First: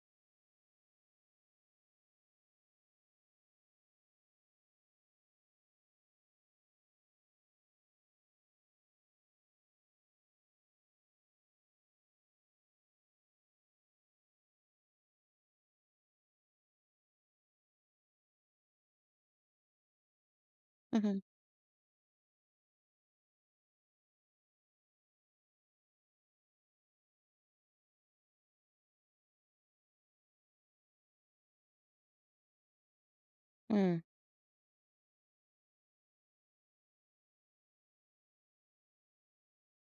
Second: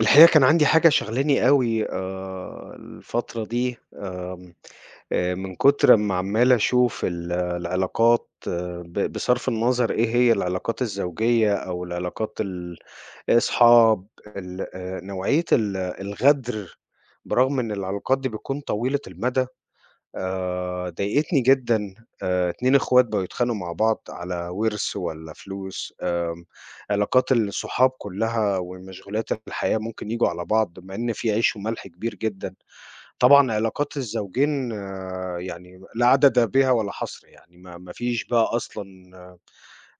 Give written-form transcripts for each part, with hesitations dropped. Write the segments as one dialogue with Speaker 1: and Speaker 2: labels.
Speaker 1: الحقيقة كان عندي حاجة شاغلاني أوي الفترة دي، آمم، من كتر ما عمّال أشوف العلاقات آه، بصرف النظر إيه هي العلاقات الزوجية أو العلاقات ال أصحاب ال نوعية الغدر، برغم إن العلاقات دي بتكون طويلة المدى
Speaker 2: اهم،
Speaker 1: ضايقتني جدًا. 2 إخوات بقوا يتخانقوا مع بعض على ورث والّا فلوس، علاقات الصحاب كلّها ومشغولات الحياة ممكن ييجوا على بعض، مع إن في عيش وملح كبير جدًا. طبعًا علاقات
Speaker 2: إمم،
Speaker 1: الزوجين آه، يعني لا عدد بها ولا حصر، يعني ما فيش بقى أصلًا آه،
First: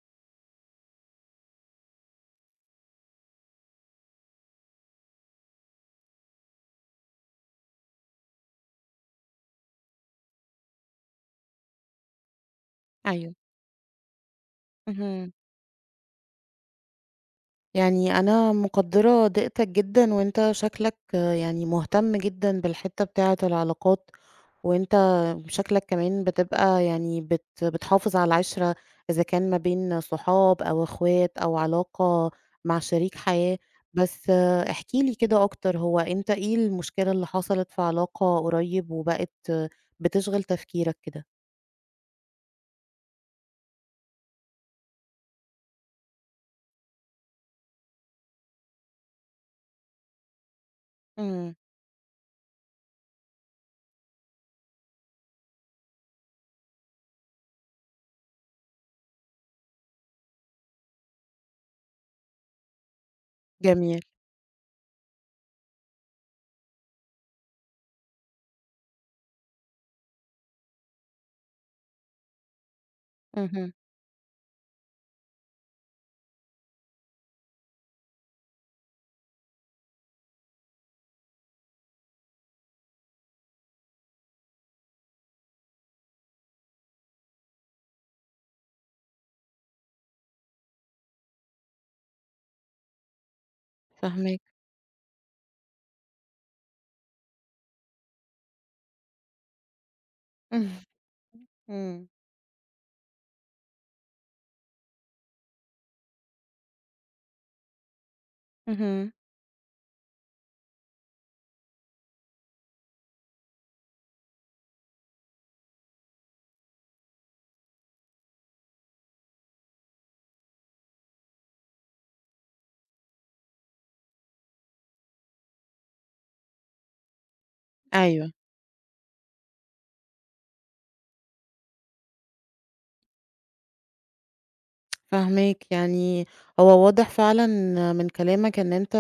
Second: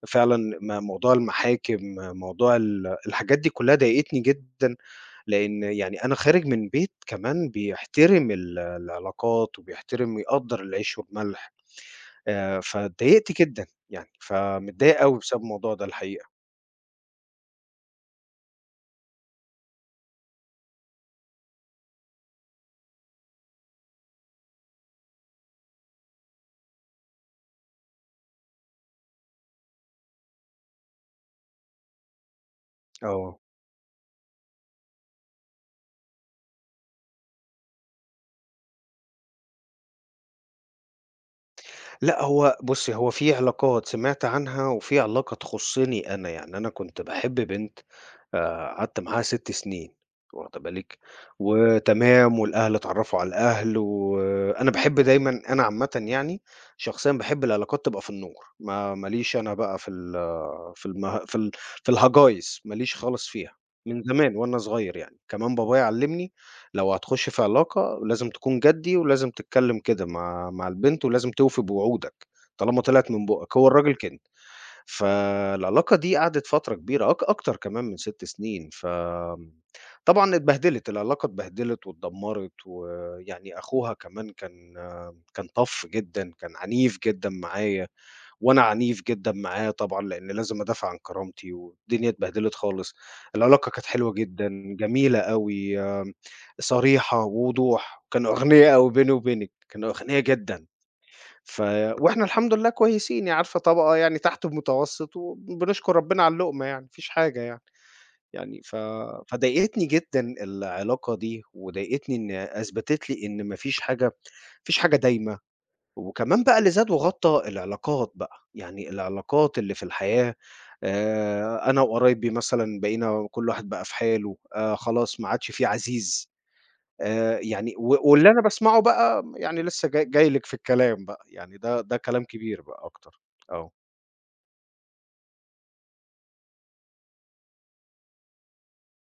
Speaker 1: فعلًا موضوع المحاكم، موضوع الحاجات دي كلّها ضايقتني جدًا، لإن يعني أنا خارج من بيت كمان بيحترم العلاقات وبيحترم ويقدّر العيش والملح، فاتضايقت
Speaker 2: أيوه،
Speaker 1: جدًا، يعني فمتضايق أوي
Speaker 2: اهم،
Speaker 1: بسبب الموضوع ده الحقيقة.
Speaker 2: يعني أنا مقدّرة ضيقتك جدًا. وأنت شكلك يعني مهتم جدًا بالحتّة بتاعة العلاقات، وأنت شكلك كمان بتبقى يعني بتحافظ على العِشرة، إذا كان ما بين صحاب أو إخوات أو علاقة مع شريك
Speaker 1: آه.
Speaker 2: حياة. بس احكِ لي كده أكتر، هو أنت إيه المشكلة اللي حصلت في علاقة قريب وبقت بتشغل تفكيرك كده؟
Speaker 1: لأ، هو بُصّي، هو في علاقات سمعت عنها وفي علاقة تخُصّني أنا، يعني أنا كنت باحب بنت، قعدت معاها 6 سنين، واخدة بالِك،
Speaker 2: إمم،
Speaker 1: وتمام والأهل اتعرّفوا على الأهل، وأنا باحب دايمًا أنا عامةً يعني شخصيًا باحب العلاقات تبقى في النور، ما ليش أنا بقى في ال في المه في ال في الهجايز، ما ليش خالص فيها،
Speaker 2: جميل،
Speaker 1: من زمان وأنا صغير يعني، كمان بابايا علّمني لو هتخش في علاقة لازم تكون جدّي، ولازم تتكلّم كده مع البنت، ولازم توفي بوعودك، طالما طلعت من بُقّك، هو
Speaker 2: اهم،
Speaker 1: الراجل كده. فالعلاقة دي قعدت فترة كبيرة أكتر كمان من 6 سنين، طبعًا اتبهدلت، العلاقة اتبهدلت واتدمّرت، ويعني أخوها كمان كان tough جدًا، كان عنيف جدًا معايا. وأنا عنيف جدًا معاه طبعًا، لإن لازم أدافع عن كرامتي، والدنيا اتبهدلت خالص. العلاقة كانت حلوة
Speaker 2: فاهماك.
Speaker 1: جدًا، جميلة أوي، صريحة ووضوح، كانوا أغنيا أوي بيني وبينِك، كانوا أغنيا جدًا. ف
Speaker 2: إمم.
Speaker 1: وإحنا الحمد لله كويسين، يعني عارفة طبقة يعني تحت المتوسط، وبنشكر ربنا على اللقمة يعني، ما فيش حاجة يعني. يعني ف
Speaker 2: اهم.
Speaker 1: فضايقتني جدًا العلاقة دي، وضايقتني إن أثبتت لي إن ما فيش حاجة ما فيش حاجة دايمة، وكمان بقى اللي زاد وغطّى العلاقات بقى، يعني العلاقات اللي في الحياة، أنا وقرايبي مثلًا بقينا كل واحد بقى في حاله، خلاص ما عادش في عزيز، يعني واللي
Speaker 2: أيوه،
Speaker 1: أنا باسمعه بقى يعني لسه جاي لِك في الكلام بقى، يعني ده كلام كبير بقى أكتر، آه.
Speaker 2: فاهماك، يعني هو واضح فعلًا من كلامك إن أنت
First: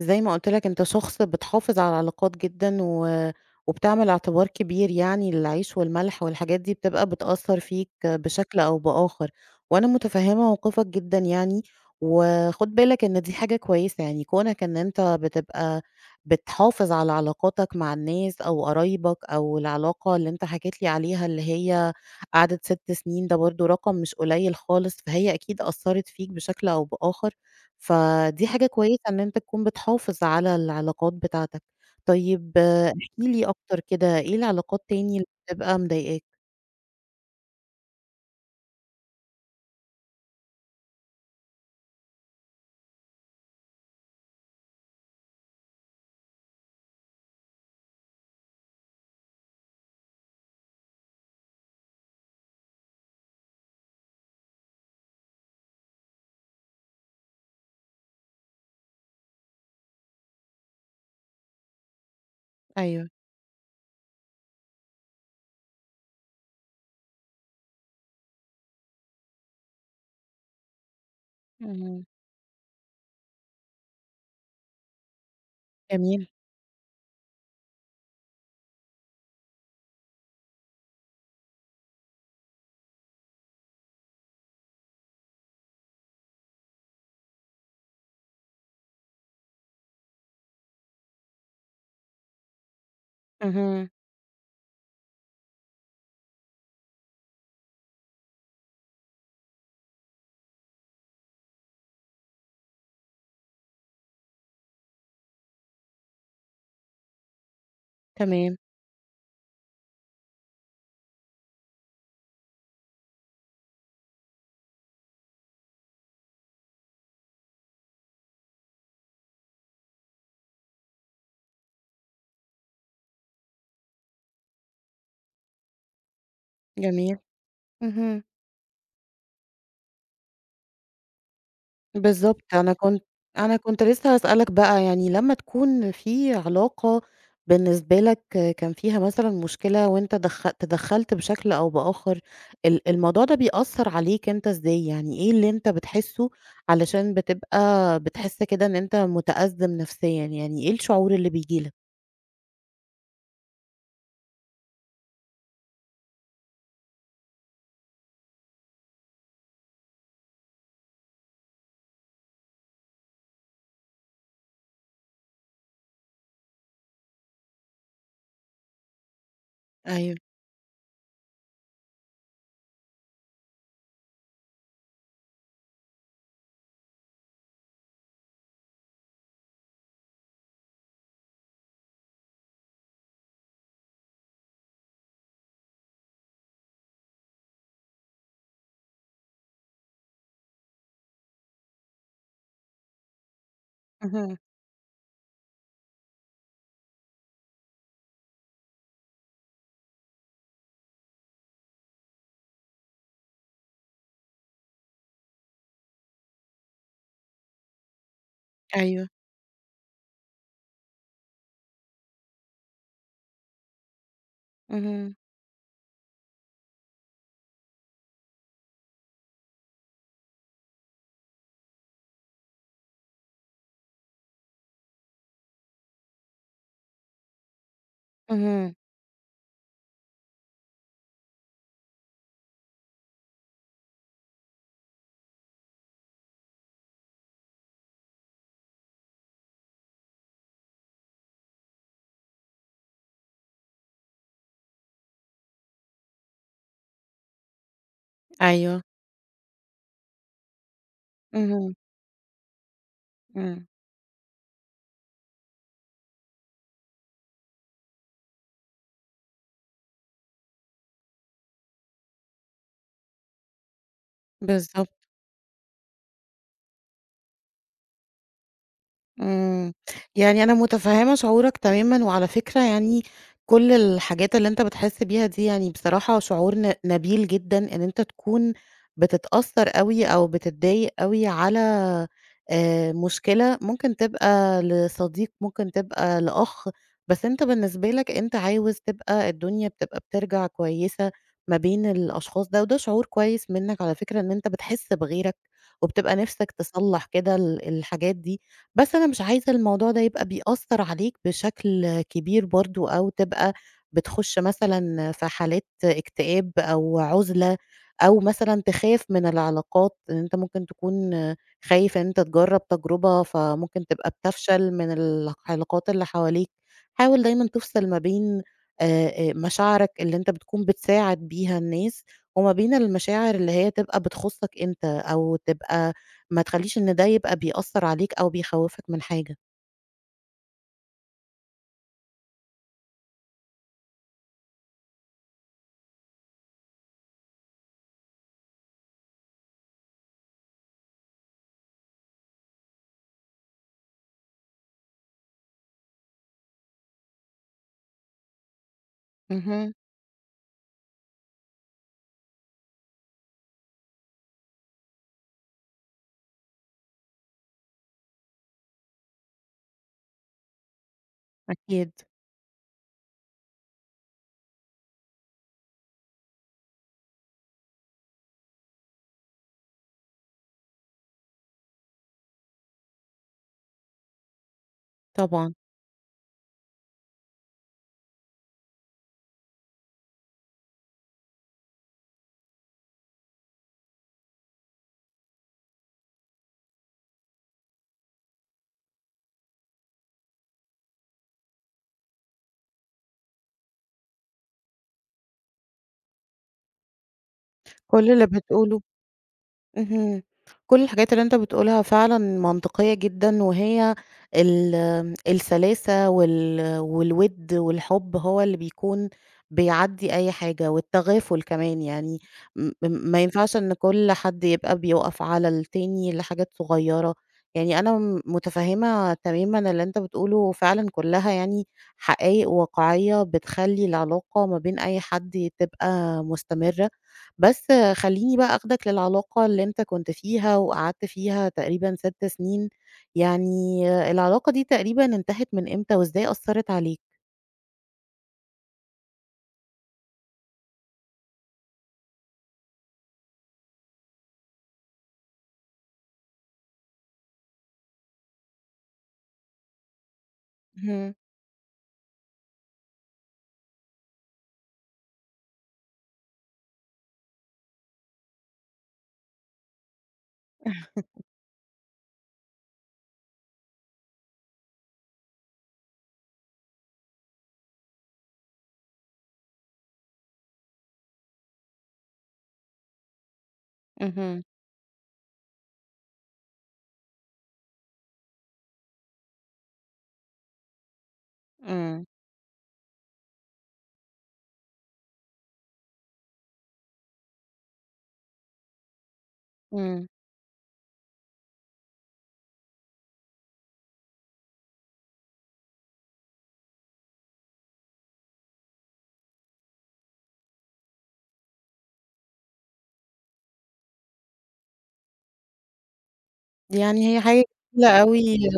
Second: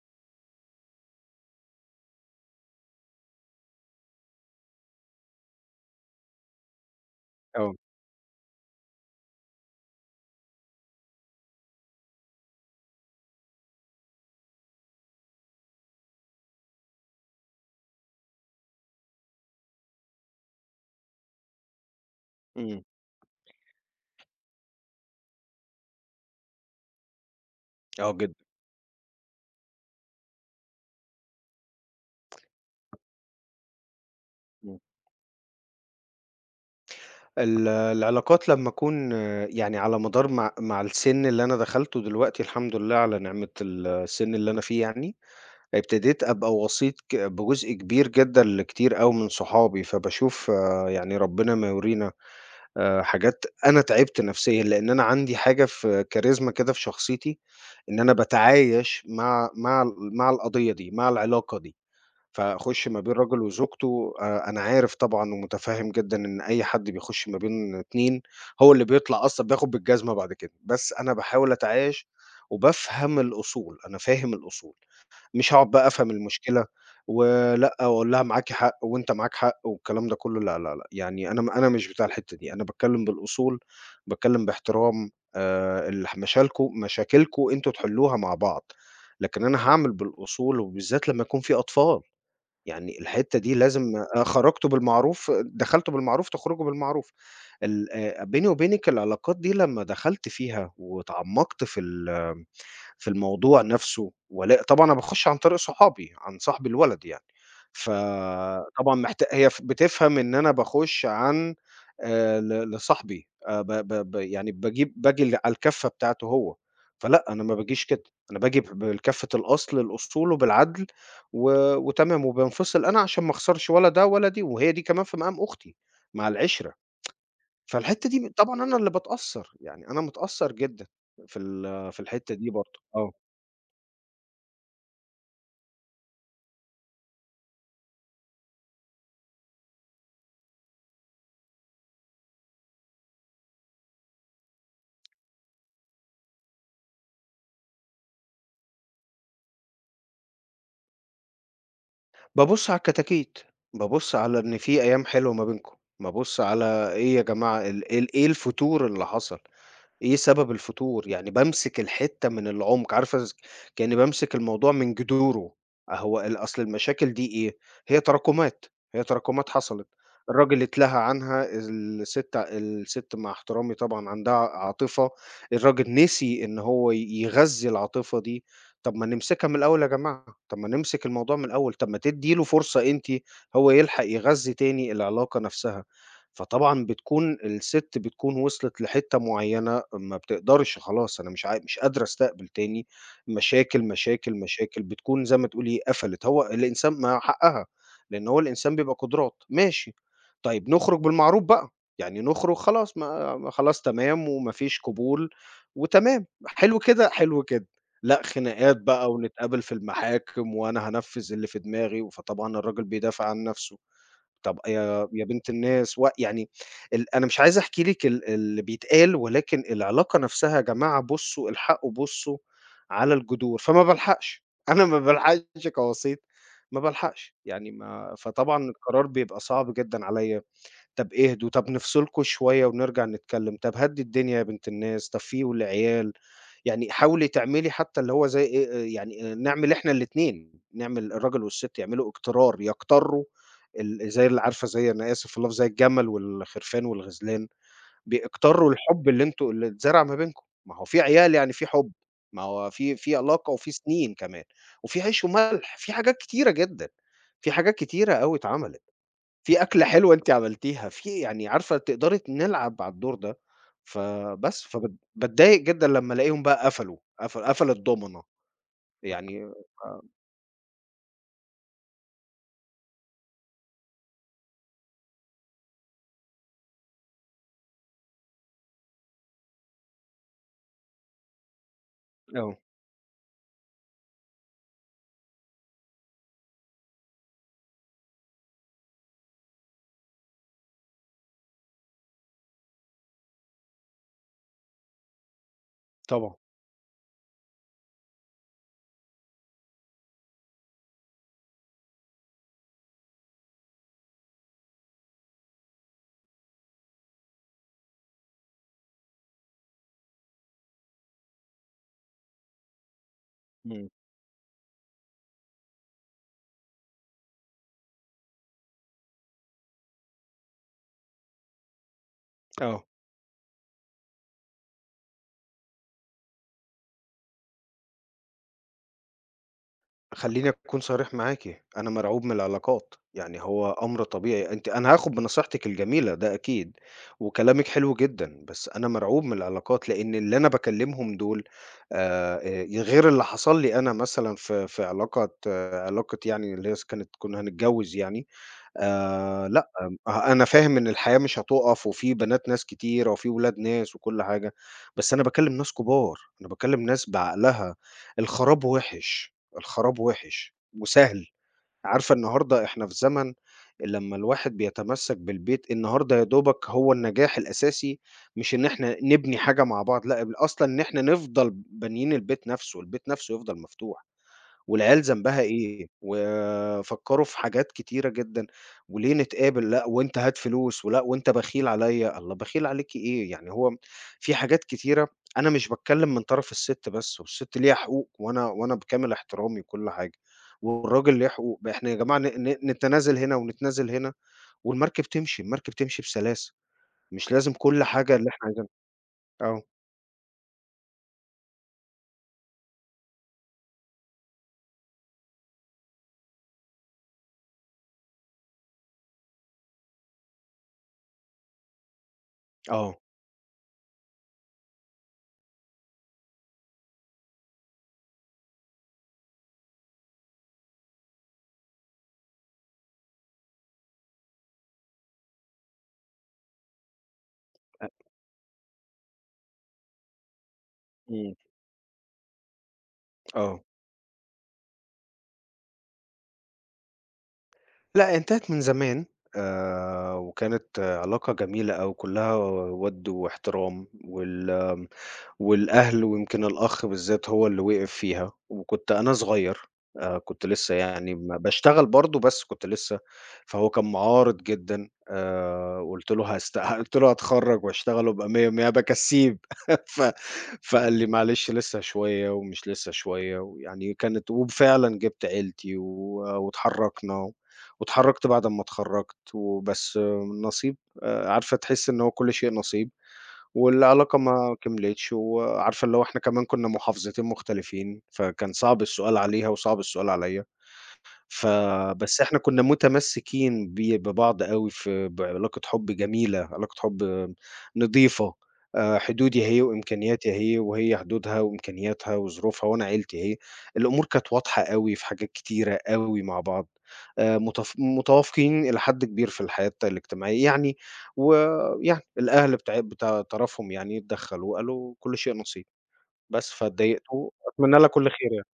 Speaker 2: زي ما قُلت لك أنت شخص بتحافظ على العلاقات جدًا و وبتعمل اعتبار كبير يعني للعيش والملح والحاجات دي بتبقى بتأثّر
Speaker 1: آه.
Speaker 2: فيك بشكل أو بآخر. وأنا متفهّمة موقفك جدًا يعني، وخُد بالك إن دي حاجة كويسة يعني كونك إن أنت بتبقى بتحافظ على علاقاتك مع الناس أو قرايبك أو العلاقة اللي أنت حكيت لي عليها اللي هي قعدت
Speaker 1: إمم.
Speaker 2: 6 سنين، ده برضه رقم مش قليل خالص، فهي أكيد أثّرت فيك بشكل أو بآخر.
Speaker 1: آه جدًا.
Speaker 2: فدي حاجة كويسة إن أنت تكون بتحافظ على العلاقات بتاعتك. طيب احكِ لي أكتر كده، إيه
Speaker 1: إمم.
Speaker 2: العلاقات تاني اللي بتبقى مضايقاك؟
Speaker 1: العلاقات لمّا أكون آه، يعني على مدار مع السِن اللي أنا دخلته دلوقتي، الحمد لله على نعمة السِن اللي أنا فيه يعني ابتديت أبقى وسيط بجزء كبير جدًا لكتير أوي من صحابي، فباشوف يعني ربنا ما يورينا حاجات، أنا تعبت نفسيًا، لإن أنا عندي حاجة في كاريزما كده في شخصيتي، إن أنا باتعايش مع مع القضية دي، مع العلاقة دي، فأخُش ما
Speaker 2: أيوه.
Speaker 1: بين راجل وزوجته. أنا عارف طبعًا ومُتفهّم جدًا إن أي حد بيخُش ما بين 2، هو اللي بيطلع أصلًا بياخد بالجزمة بعد كده، بس أنا باحاول
Speaker 2: اهم.
Speaker 1: أتعايش وبافهم الأصول، أنا فاهم الأصول. مش هاقعد بقى أفهم
Speaker 2: جميل.
Speaker 1: المشكلة، ولأ وأقول لها معاكِ حق وأنت معاك حق والكلام ده كله، لا، لا، لأ، يعني أنا مش بتاع الحتّة دي، أنا باتكلّم بالأصول، باتكلّم باحترام. الح مشالكم مشاكلكم أنتم تحلّوها مع بعض، لكن أنا هاعمل بالأصول وبالذات لمّا يكون في أطفال، يعني الحتّة دي لازم،
Speaker 2: اهم.
Speaker 1: خرجتوا بالمعروف، دخلتوا بالمعروف تخرجوا بالمعروف. ال بيني وبينِك العلاقات دي لمّا دخلت فيها واتعمّقت في الموضوع نفسه، ولا طبعًا أنا باخش عن طريق صحابي، عن صاحب الولد يعني،
Speaker 2: تمام،
Speaker 1: فطبعًا هي بتفهم إن أنا باخش عن ل لصاحبي، ب ب ب يعني باجي على الكفة بتاعته هو، فلأ أنا ما باجيش كده، أنا باجي بكفة الأصل للأصول وبالعدل و وتمام، وبانفصل أنا عشان ما اخسرش ولا ده ولا دي، وهي دي كمان في مقام أختي مع العِشرة.
Speaker 2: جميل.
Speaker 1: فالحتة
Speaker 2: اهم.
Speaker 1: دي طبعًا أنا اللي باتأثر، يعني أنا متأثر جدًا في الحتة
Speaker 2: بالضبط،
Speaker 1: دي
Speaker 2: أنا
Speaker 1: برضه،
Speaker 2: كنت
Speaker 1: آه.
Speaker 2: أنا كنت لسه هاسألك بقى، يعني لمّا تكون في علاقة بالنسبة لك كان فيها مثلًا مشكلة وأنت تدخّلت بشكل أو بآخر، الموضوع ده بيأثّر عليك أنت إزاي؟ يعني إيه اللي أنت بتحسّه علشان بتبقى بتحس كده إن أنت متأزّم نفسيًا، يعني إيه الشعور اللي بييجي لك؟
Speaker 1: بابُص على الكتاكيت، بابُص على إن في أيام حلوة ما بينكم، بابُص على إيه يا جماعة ال إيه ال إيه الفتور اللي حصل، إيه سبب الفتور، يعني بامسك الحتّة من العمق، عارفة كإنّي بامسك الموضوع من جذوره، هو أصل المشاكل دي إيه، هي تراكمات، هي تراكمات حصلت.
Speaker 2: أيوه،
Speaker 1: الراجل اتلهى عنها، الست الست مع احترامي طبعًا عندها عاطفة، الراجل نسي إن هو يغذّي العاطفة دي، طَب ما نمسكها من الأول يا جماعة، طَب ما نمسك الموضوع من الأول، طَب ما تدّي له فرصة أنتِ، هو يلحق يغذّي تاني العلاقة نفسها. فطبعًا بتكون الست وصلت لحتّة معيّنة ما بتقدرش، خلاص أنا مش قادرة أستقبل تاني مشاكل، مشاكل،
Speaker 2: اهم،
Speaker 1: مشاكل، بتكون زي ما تقولي قفلت، هو الإنسان ما حقّها، لإن هو الإنسان بيبقى قدرات، ماشي، طيب نخرج بالمعروف بقى، يعني نخرج، خلاص ما ما خلاص تمام وما فيش قبول وتمام، حلو كده، حلو كده. لأ خناقات
Speaker 2: أيوه،
Speaker 1: بقى ونتقابل في المحاكم وأنا هانفّذ اللي في دماغي، فطبعًا الراجل بيدافع عن نَفْسه. طب يا
Speaker 2: اهم،
Speaker 1: يا بنت الناس يعني أنا مش عايز أحكي لِك اللي بيتقال، ولكن العلاقة نفسها يا جماعة بُصّوا الحقوا بُصّوا على الجذور، فما بالحقش، أنا ما بالحقش كوسيط، ما بالحقش، يعني ما فطبعًا
Speaker 2: اهم،
Speaker 1: القرار بيبقى صعب جدًا عليّا. طب اهدوا، طب نفصلكم شوية ونرجع نتكلم، طب هدّي الدنيا يا بنت الناس، طب في والعيال، يعني حاولي تعملي حتى اللي هو زي إيه، يعني آه، نعمل إحنا الاتنين، نعمل الراجل والست يعملوا اقترار، يقتروا زي اللي عارفة، زي، أنا آسف في اللفظ، زي الجمل والخرفان والغزلان، بيقتروا
Speaker 2: أيوه،
Speaker 1: الحب اللي أنتم اللي اتزرع ما بينكم، ما هو في عيال يعني في
Speaker 2: اهم،
Speaker 1: حب، ما هو في علاقة
Speaker 2: إمم.
Speaker 1: وفي سنين كمان، وفي عيش وملح، في حاجات كتيرة جدًا، في حاجات كتيرة أوي اتعملت. في أكلة حلوة أنتِ عملتيها، في يعني عارفة تقدري نلعب على الدور ده. فبس فبات
Speaker 2: بالضبط.
Speaker 1: باتضايق جدًا لمّا ألاقيهم بقى قفلوا، قفل الدومنة يعني،
Speaker 2: إمم، يعني أنا متفهمة شعورك تمامًا، وعلى فكرة يعني كل الحاجات اللي أنت بتحس بيها دي يعني بصراحة شعور نبيل جدًا إن أنت تكون بتتأثّر أوي أو بتتضايق أوي على
Speaker 1: آه،
Speaker 2: مشكلة ممكن تبقى لصديق، ممكن تبقى لأخ. بس أنت بالنسبة لك أنت عاوز تبقى الدنيا بتبقى بترجع كويسة ما بين الأشخاص ده، وده شعور كويس منك على فكرة إن أنت بتحس بغيرك، وبتبقى
Speaker 1: طبعًا،
Speaker 2: نِفْسك تصلّح كده الحاجات دي. بس أنا مش عايزة الموضوع ده يبقى بيأثّر عليك بشكل كبير برضه أو تبقى بتخُش مثلًا في حالات اكتئاب أو عُزلة أو مثلًا تخاف من العلاقات، إن أنت ممكن تكون خايف إن أنت تجرّب تجربة فممكن
Speaker 1: إمم،
Speaker 2: تبقى بتفشل من العلاقات اللي حواليك. حاول دايمًا تفصل ما بين مشاعرك اللي أنت بتكون بتساعد بيها الناس وما بين
Speaker 1: آه.
Speaker 2: المشاعر اللي هي تبقى بتخُصّك أنت أو تبقى ما تخلّيش إن ده يبقى بيأثّر عليك أو بيخوّفك من حاجة.
Speaker 1: خلّيني أكون صريح معاكِ، أنا مرعوب من العلاقات، يعني هو أمر طبيعي أنتِ، أنا هاخد بنصيحتِك الجميلة ده أكيد، وكلامِك حلو جدًا، بس أنا مرعوب من العلاقات، لإن اللي أنا باكلّمهم دول، غير اللي حصل لي أنا مثلًا في علاقة آه، علاقة يعني اللي هي س كانت كنا هنتجوّز يعني، لأ،
Speaker 2: اهم،
Speaker 1: أه أنا فاهم إن الحياة مش هتُقف وفي بنات ناس كتيرة وفي ولاد ناس وكل حاجة، بس أنا باكلّم ناس كبار، أنا باكلّم ناس بعقلها. الخراب وِحِش، الخراب وِحِش وسهل.
Speaker 2: أكيد.
Speaker 1: عارفة النهارده إحنا في زمن لمّا الواحد بيتمسّك بالبيت النهارده يا دوبك هو النجاح الأساسي، مش إن إحنا نبني حاجة مع بعض، لأ، أصلًا إن إحنا نفضل بانيين البيت نَفْسه، البيت نَفْسه يفضل مفتوح. والعيال ذنبها
Speaker 2: طبعًا.
Speaker 1: إيه؟ وفكّروا في حاجات كتيرة جدًا، وليه نتقابل، لأ وأنت هات فلوس، ولأ وأنت بخيل عليّا، الله بخيل عليكِ إيه؟ يعني هو في حاجات كتيرة، أنا مش باتكلّم من طرف السِت بس، والسِت ليها حقوق وأنا بكامل احترامي وكل حاجة، والراجل ليه حقوق، إحنا يا جماعة ن ن نتنازل هنا ونتنازل هنا والمركب تمشي، المركب تمشي بسلاسة، مش لازم كل
Speaker 2: كل
Speaker 1: حاجة
Speaker 2: اللي
Speaker 1: اللي إحنا عايزينها.
Speaker 2: بتقوله
Speaker 1: آه.
Speaker 2: اهم. كل الحاجات اللي أنت بتقولها فعلًا منطقية جدًا، وهي ال السلاسة والوِد والحُب هو اللي بيكون بيعدّي أي حاجة، والتغافل كمان يعني م م
Speaker 1: آه.
Speaker 2: ما ينفعش إن كل حد يبقى بيُقف على التاني لحاجات صغيّرة، يعني أنا متفهّمة تمامًا اللي أنت بتقوله فعلًا كلّها يعني حقايق واقعية بتخلّي العلاقة ما بين أي حد تبقى مستمرة. بس
Speaker 1: أ
Speaker 2: خلّيني بقى آخدك للعلاقة اللي أنت كنت فيها وقعدت
Speaker 1: إمم.
Speaker 2: فيها تقريبًا 6 سنين،
Speaker 1: آه.
Speaker 2: يعني العلاقة دي تقريبًا انتهت من إمتى وإزاي أثّرت عليك؟
Speaker 1: لأ، هي انتهت من زمان. وكانت آه، علاقة جميلة أوي كلّها وَد واحترام والأهل، ويمكن الأخ بالذات هو اللي وقف فيها، وكنت أنا صغير، كنت لسه يعني
Speaker 2: اهم،
Speaker 1: باشتغل برضه بس كنت لسه. فهو كان معارض جدًا، قُلت له قُلت له هاتخرّج واشتغل وابقى مِيَّة، مِيَّة أبقى كسّيب ف فقال لي: "معلش لسه شوية ومش لسه شوية." ويعني كانت، وفعلًا جِبت عيلتي واتحرّكنا، واتحرّكت بعد أمّا اتخرّجت، وبس النصيب، عارفة تحسّي إن هو كل شيء نصيب. والعلاقة
Speaker 2: اهم،
Speaker 1: ما كملتش، وعارفة اللي هو إحنا كمان كنا محافظتين مختلفين، فكان صعب السؤال عليها وصعب السؤال عليّا.
Speaker 2: إمم،
Speaker 1: فبس إحنا كنا متمسّكين ببعض أوي في بعلاقة حُب جميلة، علاقة حُب نضيفة، حدودي هي
Speaker 2: إمم.
Speaker 1: وإمكانياتي هي، وهي حدودها وإمكانياتها وظروفها وأنا عيلتي هي. الأمور كانت واضحة أوي في حاجات كتيرة أوي مع بعض، متف متوافقين إلى حد كبير في الحياة الاجتماعية يعني، ويعني الأهل بتاع طرفهم يعني اتدخّلوا وقالوا كل شيء نصيب، بس فاتضايقت
Speaker 2: يعني هي حاجة
Speaker 1: وأتمنى لها
Speaker 2: جميلة
Speaker 1: كل
Speaker 2: أوي
Speaker 1: خير يعني.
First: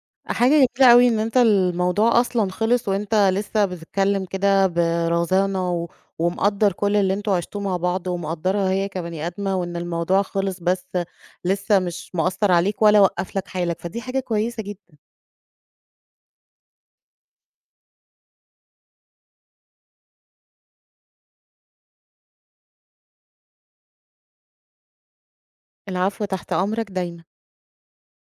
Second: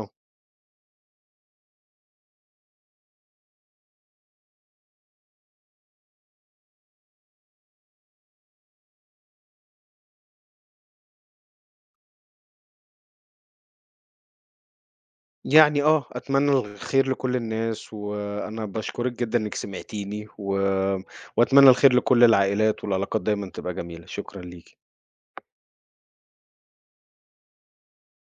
Speaker 1: آه.
Speaker 2: حاجة جميلة أوي إن أنت الموضوع أصلًا خلص وأنت لسه بتتكلم كده برزانة و ومقدّر كل اللي أنتم عشتوه مع بعض ومقدّرها هي كبني آدمة وإن الموضوع خلص بس لسه مش مأثّر عليك ولا وقّف لك حالك، فدي حاجة كويسة جدًا.
Speaker 1: يعني آه، أتمنى الخير لكل الناس، وأنا باشكرِك جدًا إنِّك سمعتيني، وأتمنى الخير لكل العائلات والعلاقات دايمًا تبقى جميلة، شكرًا ليكِ.
Speaker 2: العفو، تحت أمرك دايمًا.